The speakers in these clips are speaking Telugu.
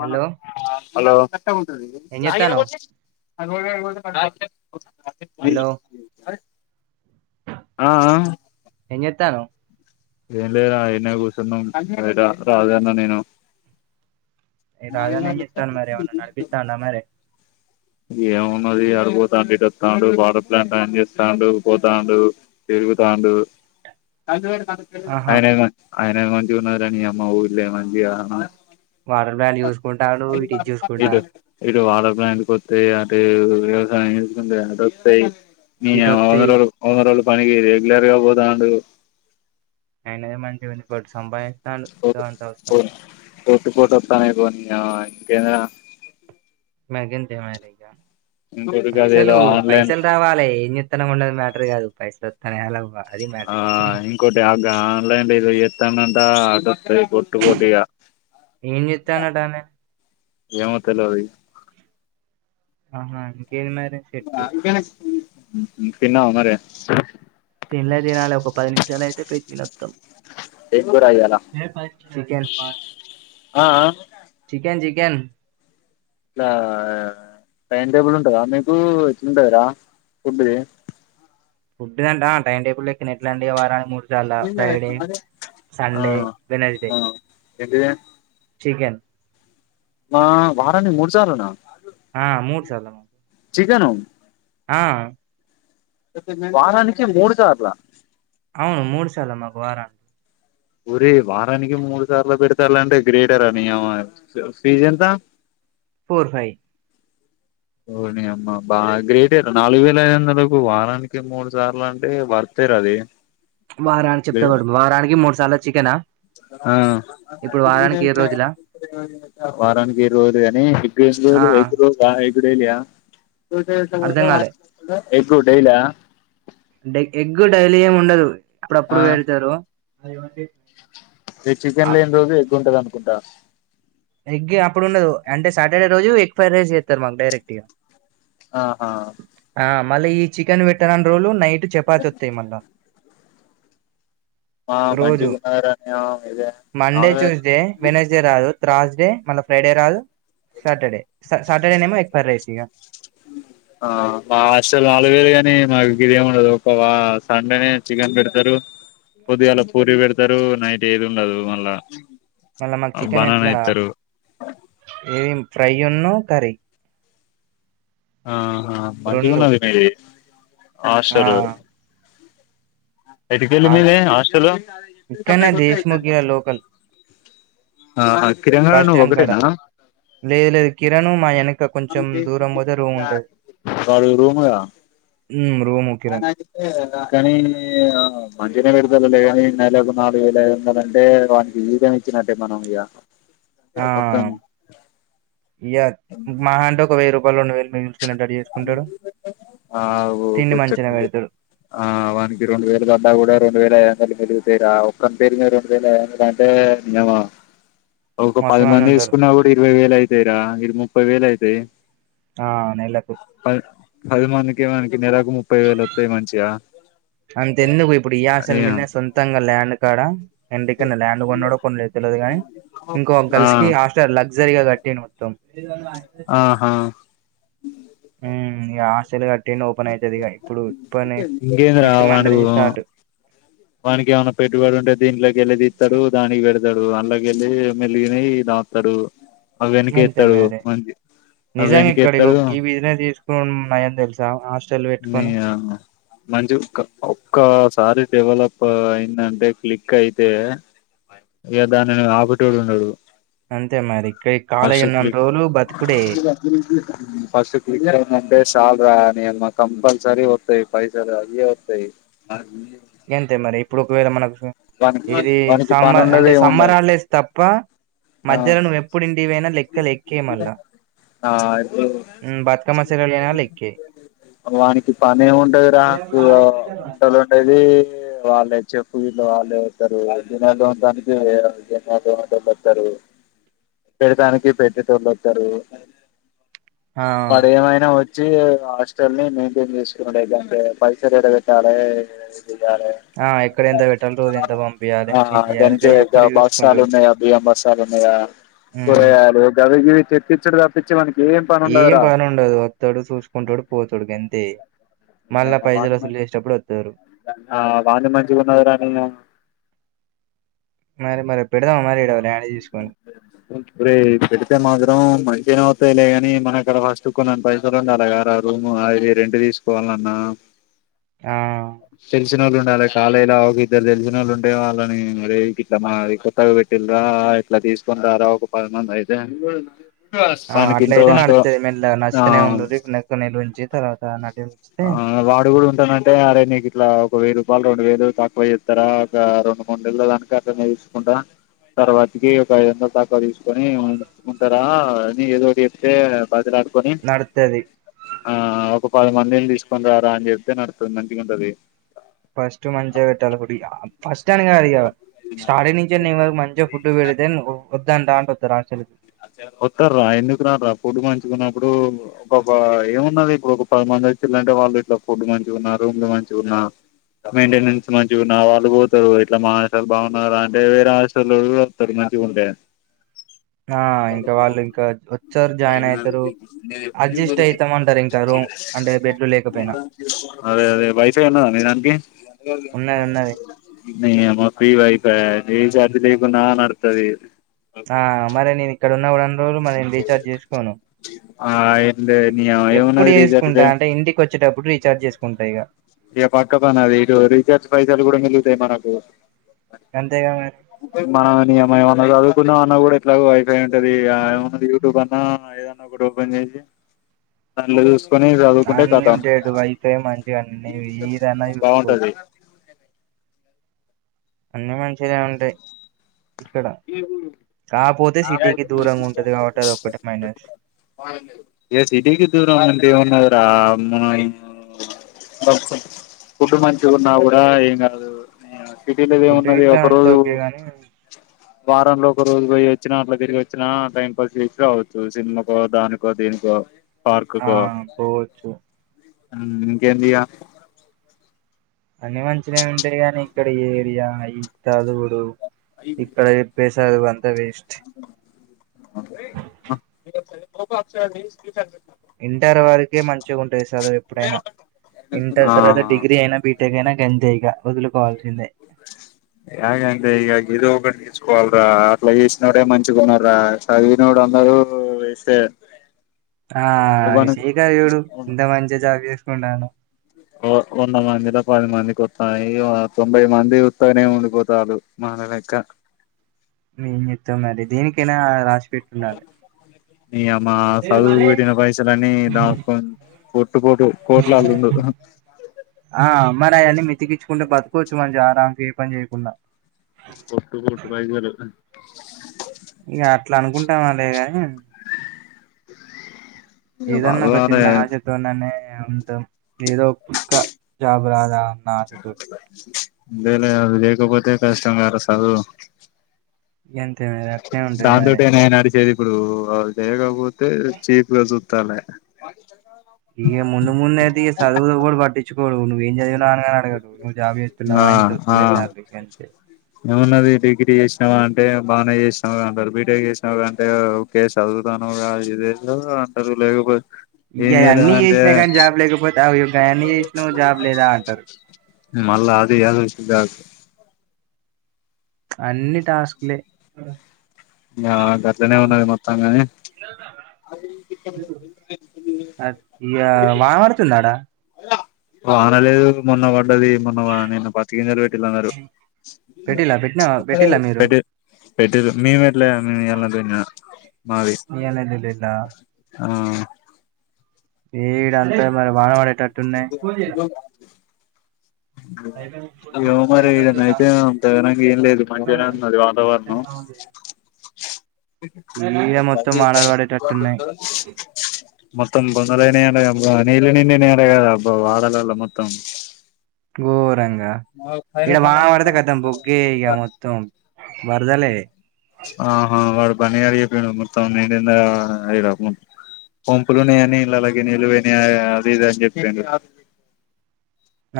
హలో ఏం చేత్తన్నావ్ హలో హలో ఆ ఏం చేతన్నావ్ ఏం లేదు ఆ ఇన్నె కూర్చునము బయట రాజన్న నేను ఏ రాజన్న ఏం చేత్తాండు మరి ఏమన్నా [unintelligible] నడిపిత్తాండా మరి ఏమున్నది ఆడిపోతాండు ఇటు వస్తాడు వాటర్ ప్లాంట్ ఆని చేస్తాడు పోతాడు తిరుగుతాండు ఆహా ఆయన ఆయన దే మంచిగా ఉన్నాదీరా నీ అమ్మ ఊళ్ళ మంచి వాటర్ ప్లాంట్ చూసుకుంటాడు ఇటు ఇది ఇటు చూసుకుంటాడు వాటర్ ప్లాంట్కి వస్తాయి అటు వ్యవసాయం చేసుకు అటు వస్తాయి నీ ఇటు అవ్వ వంద వత్తయి రోజులు వంద రోజులు పనికి రెగ్యులర్ గా పోతాడు అయినడి మంచిగా ఉంది సంపాదిస్తాడు [unintelligible] పోటు పోటస్తానయి పో నీ ఇంకేందిగా మరి గంతే మరి ఇంకోటి కాదు ఏదో పైసలు ఆన్లైన్ పైసలు రావాలి ఏం [unintelligible] మేటర్ కాదు పైసలు ఒత్తనయ లెవ్వ ఆ ఇంకోటి ఆ ఆన్లైన్ ఏదో చేతందట పొట్టు పొట్టు ఇగ ఏం చేత్తాండట ఆమె ఏమో తేలివది ఆహా ఇంకేది మరీ అ తిన్నావా మరి తినలే తినాలి ఒక పది నిమిషాలు అయితే పయి తినొత్తాం ఏం కూర ఇయ్యాల ఏ [inaudible] చికెన్ పార్ట్ ఆ ఆ చికెన్ చికెన్ ఆ టైం టేబుల్ ఉంటదా మీకు ఎట్లుంటదిరా ఫుడ్ది ఫుడ్ నంటా టైం టేబులో ఎక్నట్లండి వారానికి మూడు ఇవాళ ఫ్రైడే సండే వెన్సడే ఎంటిది చికెన్ మా వారానికి మూడుసార్లునా ఆ మూడు సాల మ చికెను ఆ వారానినకి మూడుసార్లా అవును మూడు సార్లే మాకు వారనికి పూరి వారానికి మూడు సార్లు పెడతలాంటే గ్రేటర నీయమ్మ ఫీజ్ ఎంత ఫోర్ ఫై వొర్ ని అమ్మ బాగా గ్రేటర్ నాలుగు వేల ఐదు వందలకు వారానికి మూడు సార్లు అంటే వర్ తేరాది వారానికి చెప్తావాడు వారానికి మూడు సార్లు చికెనా ఆ ఇప్పుడు వారానికి ఏడు రోజులా వారానికి ఏడు రోలు కానీ ఎగ్ ఎస్ ఆ తుమ్ ఎగ్తో బాయ్ గు డైలియ అర్ధం కాలే ఎగ్ డైల డె ఎగ్ ఎగ్గు డైలీ ఏమి ఉండదు అప్పుడప్పుడు పెడతారు రేపు చికెన్ లేని రోజు ఎగ్గుంటది అనుకుంటా ఎగ్ అప్పుడు ఉండదు అంటే సాటర్డే రోజు ఎగ్ ఫ్రైడ్ రైస్ చేస్తారు మాకు డైరెక్ట్గా ఆహా మళ్ళీ ఈ చికెన్ పెట్టనని రోజలు నైట్ చపాతి వస్తాయి మళ్ళా ఆ రోజు మంచిగున్నదిరా నీ అవ్వ ఇదే మండే నాలుగు ట్యూస్డే వెన్స్డే రాదు రాస్డే మళ్ళ ఫ్రైడే రాదు సాటర్డే సాటర్డే నమో ఎక్ పర్ రేస్ ఇక ఆ మా హాస్టల్ నాలుగు వేలు గాని మాకు గిది ఏమి ఉండదు ఒక ఆ సండేనే చికెన్ పెడతారు పొద్దుగాలా పూరి పెడతారు నైట్ ఏది ఉండదు మళ్ళా మళ్ళ మాకు చికెన్ బనానా ఎట్లా ఇత్తరు ఏం ఫ్రైన్ను కర్రీ ఆహా మంచిగా రెండు ఉన్నది మీది ఆ హాస్టల్ రువ్ ఎటికెల్ మీది హస్టలు ఇక్కడనే దేశముఖిల లోకల్ ఆ మరి బస్ స్టాండ్ కడా లేద లేదు కిరణూ మయనుకు కొంచెం దూరం వొదరు ఉండదు వాడు రూమ్గా ఉమ్ కానీ మంచిగనే లేదు కాని నెలలకు నాలుగుే లే ఏ కదంటే వానికి ఈీజం ఇచ్చినట్టే మనం ఇక ఆ ఒక్క ఇగ మాహ అంటే ఒక వెయ్యి రూపాయలు రెండువేలు పె చకుంట అడ చేసుకుంటారు ఆగు ముచ్చట్లు చెప్పు పెడతాడు ఆ వన్కి రెండువేలు కట్టగుడద్ రెండువేల కల్లు కల్లు పేరా ఒక్కని పేరు మీద రెండు వేల అంటే నియమ్మా ఒక మస్తు పది మంది ఉంటారు వేసుకున్నా కూడా ఇరవై వేలు అయితాయిరా ఇ ముప్పై వేలు అవుతాయి ఆ నెలలకు అది మందికి మనకి నెలకు ముప్పై వేలు వస్తాయి మంచిగా అంత ఎందుకు ఇప్పుడు ఈ ఆసల అయ్యా మీద సొంతంగా ల్యాండ్ కాడ ఎంటక ల్యాండ్ కొన్నా కొన్ని తెలిదు కానీ ఇంకో ఆ గర్ల్స్ కిస్టర్ ల సరిగా కట్టి మొత్తం ఆహా ఆస్లు టెన్ ఓపెన్ అవుతుంది ఇప్పుడు ఇ నెక్స్ట్ మంత్ నుంచి స్టార్ట్ మననికి ఏమనా పెట్టుబడు ఉంటే దీంలోకి వెళ్ళది ఇస్తారు దానికి పెడత రు అల్గలి మెల్గనే దతారు అవ వెనక గంతే ఇస్తాడు మరి మంచి అవ వెనక ఇస్తాడు నై తె న మంచి ఒ ఒక్కసారి డెవలప్ అయిందంటే క్లిక్ అయితే ఇక దాని ఆపిటోడు ఉన్నాడు అంతే మా ఫస్ క్లిక్ ఫస్ క్లిక్ సాల కంపల్సరి తుాయి పైసా అదే వస్తాయి ఏంతే మరి ఇప్పుడు ఒకవేళ మనకు వానికి ఇది వానికి సమ్మ పని ఉండదు అంటే ఏముండదు సమ్మరాళ్ళు వ తప్ప ఆ మధ్యలో నువ్వు ఎప్పుడుంటి నా లక్క లక్కేమల్ల ఆ ఇప్పుడు బద్కా మసలా లేనా లేే వానికి పని ఏమి ఉంటది రాకు వంటలుండేది వాళ్ళే చెప్పులు వాళ్ళే వతారు జనాలుడాానికి జనాలు వస్తారు పెడటానికి పెట్టేటోళ్ వచ్చారు ఆ వాడు ఏమైనా వ వచ్చి హాస్టల్ ని మెయింటైన్ చేసుండంటే పైస రడ పెట్టాలి లే ఆ ఎక్కడ ఎంత పెట్టాలి రోజు ఎంత పంపియాలి ఏం చేయాలి వెంచ గయి ఒక్కడు బస్ సాలు చూసుకుంటాడు ఉన్నా బియ బస్ సాల ఉన్నా మ్మ్ పోరు అవికివి తెప్పించడు తప్పించి మనకి పని ఏం ఉండదురా బానే ఉండదు వస్తాడు చూసుకుంటాడు పోతాడు గంతే మ్ మళ్ళా వా పైసలు మ వసూలు చేసేటప్పుడు వత్తరు వాంది మంచిగా ఉన్నది రా నయ్య మరి మరి పెడదామా మరి ఈడ ల్యాండ్ తీసుకొని పెడిత మాదిరం మ ఏమ అవుతాయిలేగాని మన అక్కడ ఫస్ట్ కొన్నిన్ని పైసలు ఉండి అలాగ రూమ్ అవి రెంట్ తీసుకు పోలన్న ఆ తెినళ్ళు ఉండాలి కాలళలా ఒక ఇద్దరు తెలిసిన వాళ్ళు ఉంటే వాళ్ళని అే ఇట్లా మాది కొత్తగా పెట్టి రా ఇట్లా తీసుకుంటారా ఒక పదిమంది అయితే ఆ వానికి అట్ల ఎంతో అయితే కొంత నడు మ ఆ నచ్చితనే ఉండక్క నలు ఉంచి తర్వాత నటి ఆ వాడు కూడా ఉంటానంటే ఆడ నీకు ఇట్లా వెయ్యిూపాలు రెండు వేలు తక్కువ ఇస్తారా ఒక రెండు మూండేళ్ళల్లో దాక అక్క తీసుకుంటా తర్వాతికి ఒక ఐదు వంద తక్కువ తీసుకొనికుంటారా అని ఏదోటి చెప్తే బతిలాడు ని నడుత్తది ఆ ఒక మనలి తీసుకొ ఆ రా అం చెప్దే నడతది మంత ఉంటది ఫస్ట్ మంచి పెట్టాలడి ఫస్ట్ ఇష్టానికిదు క స్టార్టింగ్ నుే నేను వరకు మంచిగా ఫుడ్ పెడితే వద్దదుంటా అంట వస్తారు అసలకి అ వస్తారు రా ఎందుకు రా రా పుడు మంచుకున్నప్పుడు ఒక ఏమున్నది ఇప్పుడు ఒక పదిమంది టే వాళ్ళు ఇట్లో ఫుడ్ మంచిగా ఉన్నా రూమ్లు మంచిగాన్నా మెయింటెనెన్స్ మంచిగాన్నా వాళ్ళు పోతారు ఇట్లా మా హాటయాలు బాగున్నారా అంటే వేరే ఆట వస్తారు ది ఉంటే ఆ ఇంకా వాళ్ళు ఇంకా వచ్చారు జాయిన్ అవుతారు అడ్జస్ట్ అవుతాం అంటారు ఇంక రూ అదే అదే వైఫై ఉన్నదన్నననికి ఉన్నది ఉన్నది న అమా ప్రీ వైఫై ఏ గదుపో నా నడతది ఆ మరి నేను ఇక్కడ ఉన్న కూడన్ని రోజులు మరి నేను రీఛార్జ్ చేసుకోను ఆ ఏందే నీ యమ్మ ఎప్పుడు ఏమున్నది రీఛార్జ్ చేసుకుంటా లే అంటే ఇంటికి వచ్చేటప్పుడు రీచార్జ్ చేసుకుంటా ఇగ ఇగ పక్క పనా అది ఇటు రీచార్జ్ పైసాలు కూడా మిలుగుతాయి మనకు అంతేగా మరి మనమా నీయమ్మ ఏమన్న చదువుకుండా మన్నా కూడా ఎట్లాగో వైఫై ఉంటది ఇగ ఏమన్న యూట్యూబ్ అన్నా ఏదన్నా ఒకటి ఓపెన్ చేసి దానిలో చూస్ అన్లిమిటెడ్ వైఫై మంచిగా ఏదైనా చూసుకోవచ్చు బాగుంటది అన్నీ మంచిగానే ఉంటాయి ఇక్కడ కాపోతే సిటీకి దూరంగా ఉంటది కాబట్టి అదొక్కటి మైనస్ ఇగ సిటీకి దూరమంటే ఏమున్నది రా మ్మా ఫుడ్ మంచిగున్నా కూడా ఏం కాదు ఫుడ్ సిటీలోదేమున్నది ఇట్లా ఒక అంత రోజు ఓకే గాని వారంలో ఒక రోజు పోయి వచ్చినా అట్లా తిరిగి వచ్చినా టైం పాస్ చేసినా అవుతది సినిమాకో దానికో దేని కో ఆ పార్కుకో పోవచ్చు ఊ ఇంకెందిగా అన్ని మంచిగానే ఉంటాయి కాని ఇక్కడ ఏరియా ఈ చదువులు ఇక్కడ చెప్పే చదువులంతా వేస్ట్ ఇగ ఇంటర్ వారికే మంచిగా ఉంటది చదువు ఎప్పుడైనా ఇంటర్ ఆ తర్వాత డిగ్రీ అయినా బీటెక్ అయినా గంతే ఇగ వదులుకోవాల్సిందే ఐనా ఇంక ఇగ ఏదోకటి తీసుకోవాలి రా అట్లా చేసినోడే మంచిగున్నాడు రా సదివినోడు అందరు వేస్టే ఆ ఎవ్వను శేఖర్ చూడు ఎంత మంచిగా జాబ్ చేసుకుంటాడు వంద మందిలో పది మందికి వత్తన్నై తొంభై మంది ఉత్తగనే ఉండిపోతాన్నారు మన న లెక్క ఏం చేత్తం అది దేనికైనా రాసి పెట్టుండాలి నీ యమ్మ చదువు పెట్టిన పైసలన్ని దాచుకో ఆ మరి అయ్యన్ని మితికిచ్చుకుంటే బతుకోవచ్చు మంచిగా గా ఏం పని చేయకుండా కొట్టు కొట్టు ఒక ఐదు వేలు ఇగ అట్లా అనుకుంటాం లేే గానీ ఇగ ఏదన్న ఒక చదవాలే చిన్న ఆశా తో ఉన్నానే ఉంటాం ఏదో పక్క జాబ్ రాదా అన్న ఆశతోటి లే లే అవి లేకపోతే కష్టం గదరా చదువు గంతే మరి అట్నే ఉంటది మరి దాంతోటే నే నడిసేది ఇప్పుడు అవి లేకపోతే చీప్గా చూత్తాలు ఇగ ముందు ముందు అయితే ఈ సదువు నెవడు పట్టిించుకోడు నువ్వు ఏం చదివినావు అని గాని అడగడు నువ్వు జాబ్ ఆ చేత్తన్నావా ఎంత ఆ అవుతున్నాయి శాలరీ గంతే ఏమున్నది డిగ్రీ చేసినావా అంటే బానే చేసినావ్ గా అంటారు బీటెక్ చేసినా అంటే ఊకె చదు తాన్నవు గా ఏదేదో అంటారు లేకపోతే ఇగ ఏం అయన్నీ చేయలేదంటే చేసినా గానీ జాబ్ లేకపోతే అవి ఇవన్నీ చేసినా జాబ్ లేదా అంటారు మళ్లా అది [unintelligible] అన్ని టాస్క్లే నా గట్లనే ఉన్నది మొత్తం గాని ఇగ వాన పడుతుందా ఆడ వాన లేదు మొన్న వ డ్డది మొన్న నిన్న పత్తి గింజలు పెట్టిలందరూ పెట్టిలా పెట్టినా పెట్టిలా మీరు పెట్టి పెట్టిరు మేము పెట్లా ఇయ్యాల నిన్న మాది ఇయ్యాలలా ఆ ఇడ అంతా మరి వాన పడేటట్టున్నాయి మరి ఇడ నైయితే అంత విన ఏం లేదు మంచిగానే ఉంది వాతావరణం ఈడ [unintelligible] మొత్తం వానలు పడేటట్టున్నాయి మొత్తం బొందలనే అడగబ్బా నీలినిన్ననే అడగద అబ్బా వాదనల మొత్తం ఘోరంగా ఇక్కడ వాన పడితే కదాం బొగ్గే ఇక మొత్తం వరదలే ఆహా వాడు పని అడిగి పోయిండు మొత్తం మీరు ఏంది ఆయ యిగ మె పంపులునే అని ఇల్లా అలాగే నీళ్లు పోయినివి అని అది ఇది అని చెప్పిండు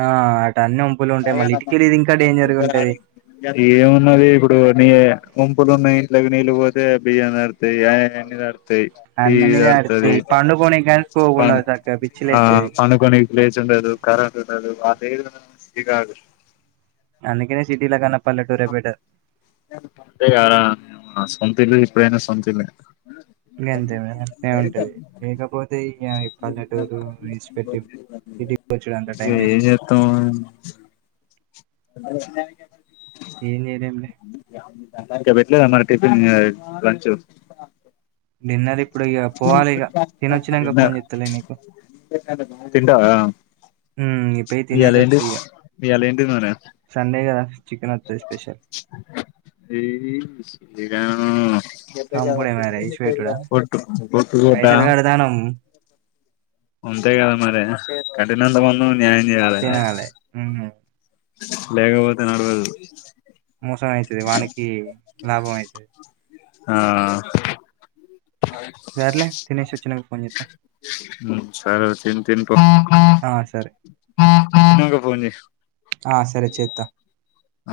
ఆ అన్ని వంపులు ఉంటాయి మళ్ళీ ఇటుకెళ్ళిది ఇంకా డేంజర్గా ఉంటది ఏమున్నది ఇప్పుడు నీ పంపులు ఉన్నాయి లేగు నీళ్లు పోతే బియ్యం తడుస్తాయి. టీవీ అన్ని తడుస్తాది నడుత్తయి పండుకోనికి గాని స్కోప్ ప ఉండదు సక్కగా పిచ్చి ఆ లేత్తది పనుకొని లేచా ఉండదు కరెంట్ ఉండదు అదేదగ అందుకనే సిటీల కన్న పల్లెటూరే బెటర్ అంతే గారా నా సొంతిల్లు ఇప్పుడైనా సొంతిల్లు ఇంక అంతే మరి అంటనే ఉంటది లేకపోతే ఏమో ఈ పల్లెటూరు ఇన్స్పెక్టివ్ సిటీ వచ్చుడు అంత టైం ఇగ ఏం వేస్ట్ చేత్తం అ ఏం చేయాలేం లే ఇంకా పేట్లే అన్న టిఫిన్ లంచ్ నిన్న ది ఇప్పుడు ఇక పోవాలి ఇక తినొచ్చినక తిన్నా ఫోన్ చేస్తలే నీకు తింటావా ఉమ్ ఇగ పోయి ఇయళ తినేసి వత్త ఏంటి ఇగ ఇయళ ఏం తిన్నావ్ రా సండే కదా చికెన్ వండుతది స్పెషల్ ఏ చిక్కినా చంపుడే మరి ఇడిసి పెట్టుడా ఒట్టు ఒట్టు గోట్టా పైసలు కడతానం అంతే కదా మరి కఠినంత ముందు న్యాయం చేయాలి తినాలే ఉమ్ లేకపోతే నడవదు మోసం అయితది వానికి లాభం అయితది ఆ సార్లే తినేసి వచ్చినక పోని ఉమ్ సరే తిన్ తిన్ పో ఆ సరే తిన్నాక పోన్ చేయి ఆ సరే చేస్తా ఆ